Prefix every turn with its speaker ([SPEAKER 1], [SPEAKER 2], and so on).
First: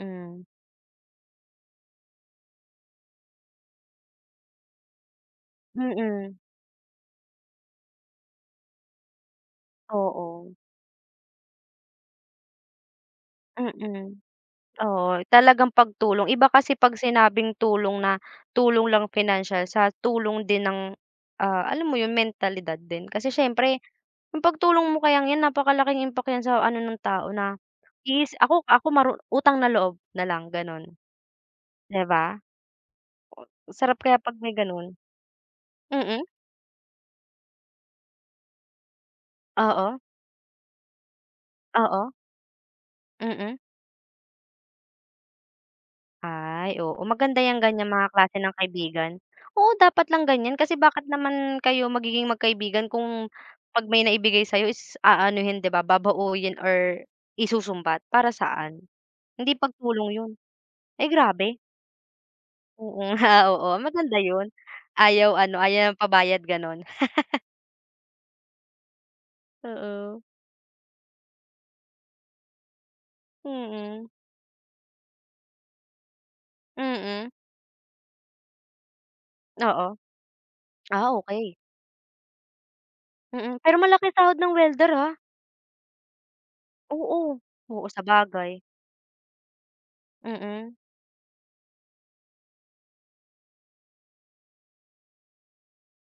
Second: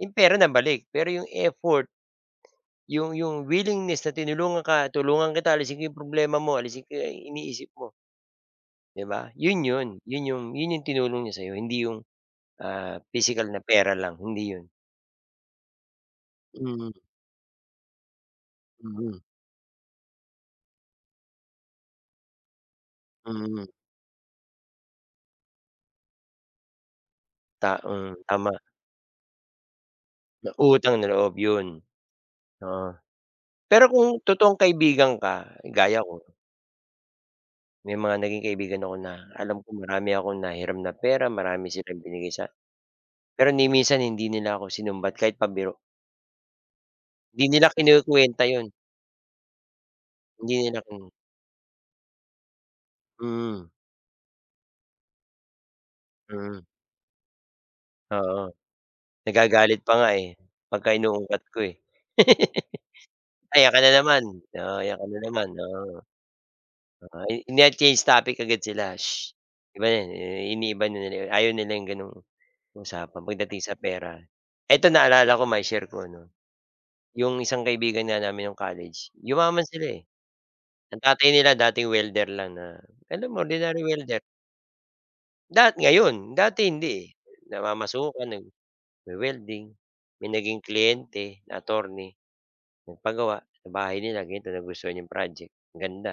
[SPEAKER 1] Yung pera nabalik. Pero yung effort, yung yung willingness na tinulungan ka, tulungan kita, alisin ko yung
[SPEAKER 2] Mm.
[SPEAKER 1] problema mo, alisin ko yang iniisip mo. 'Di ba yun 'yon? Yun yung
[SPEAKER 2] Oo.
[SPEAKER 1] yun yung tinulong niya sa 'yo. Hindi yung, ah, pisikal na pera lang.
[SPEAKER 2] Mm.
[SPEAKER 1] Hindi yun.
[SPEAKER 2] Oo, talagang pagtulong. Iba kasi
[SPEAKER 1] Hmm.
[SPEAKER 2] pag sinabing tulong na tulong lang
[SPEAKER 1] Mhm.
[SPEAKER 2] pinansiyal, sa tulong din ng, ah, alam mo yun mentalidad din. Kasi
[SPEAKER 1] Mhm.
[SPEAKER 2] syempre, yung pagtulong mo kayang yan, napakalaking impact yan sa ano ng tao. Na
[SPEAKER 1] Taong
[SPEAKER 2] is
[SPEAKER 1] tama.
[SPEAKER 2] ako, ako, maru utang na loob na lang
[SPEAKER 1] Na
[SPEAKER 2] ganon,
[SPEAKER 1] utang na loob yun,
[SPEAKER 2] di ba?
[SPEAKER 1] oo. Pero
[SPEAKER 2] Sarap
[SPEAKER 1] kung
[SPEAKER 2] kaya pag may
[SPEAKER 1] totoong
[SPEAKER 2] ganun.
[SPEAKER 1] kaibigan ka, gaya ko
[SPEAKER 2] Mm.
[SPEAKER 1] may mga naging kaibigan ako na alam ko
[SPEAKER 2] Oo.
[SPEAKER 1] marami akong nahiram na pera. Marami silang
[SPEAKER 2] Oo.
[SPEAKER 1] binigay sa pero
[SPEAKER 2] Mm.
[SPEAKER 1] ni minsan hindi nila ako sinumbat, kahit pabiro.
[SPEAKER 2] Ay, oo, maganda
[SPEAKER 1] Di
[SPEAKER 2] yang
[SPEAKER 1] nila
[SPEAKER 2] ganyan mga klase
[SPEAKER 1] kinekwenta
[SPEAKER 2] ng
[SPEAKER 1] yun.
[SPEAKER 2] kaibigan. Oo, dapat lang ganyan.
[SPEAKER 1] Hindi
[SPEAKER 2] Kasi
[SPEAKER 1] nak
[SPEAKER 2] bakit
[SPEAKER 1] hmm.
[SPEAKER 2] naman kayo magiging magkaibigan kung
[SPEAKER 1] Mhm.
[SPEAKER 2] pag may naibigay sayo is aanuhin, di ba, babauyin
[SPEAKER 1] Mhm.
[SPEAKER 2] or isusumbat? Para
[SPEAKER 1] Oo,
[SPEAKER 2] saan? Hindi
[SPEAKER 1] nagagalit pa nga,
[SPEAKER 2] pagtulong yun.
[SPEAKER 1] eh, pagka
[SPEAKER 2] Ay,
[SPEAKER 1] inuungkat
[SPEAKER 2] grabe.
[SPEAKER 1] ko, eh.
[SPEAKER 2] Oo. Oo,
[SPEAKER 1] "Ayan ka na
[SPEAKER 2] maganda
[SPEAKER 1] naman,
[SPEAKER 2] yun.
[SPEAKER 1] oh. Ayan ka na
[SPEAKER 2] Ayaw
[SPEAKER 1] naman."
[SPEAKER 2] ano, ayaw
[SPEAKER 1] Oo,
[SPEAKER 2] pabayad ganon.
[SPEAKER 1] oh, ini change topic agad sila. "Shh." 'Di ba yun,
[SPEAKER 2] Oo.
[SPEAKER 1] iniiba nila yun. Ayaw nila yung gano'ng usapan pagdating sa
[SPEAKER 2] Mm.
[SPEAKER 1] pera. Eto, naalala ko, mai-share ko, no.
[SPEAKER 2] Mm.
[SPEAKER 1] Yung isang kaibigan nga namin nung college, yumaman sila,
[SPEAKER 2] Oo.
[SPEAKER 1] eh. Ang
[SPEAKER 2] Ah,
[SPEAKER 1] tatay nila
[SPEAKER 2] okey.
[SPEAKER 1] dating welder lang na, alam mo,
[SPEAKER 2] Mm, pero
[SPEAKER 1] ordinary
[SPEAKER 2] malaki
[SPEAKER 1] welder.
[SPEAKER 2] sahod ng welder, ah.
[SPEAKER 1] Dat ngayon dati hindi, eh.
[SPEAKER 2] Oo, oo
[SPEAKER 1] Namamasukan,
[SPEAKER 2] sabagay.
[SPEAKER 1] nagwi-welding. May naging
[SPEAKER 2] Mm.
[SPEAKER 1] kliyente attorney, nagpagawa sa bahay nila ganto. Nagustuhan yung project. Ganda.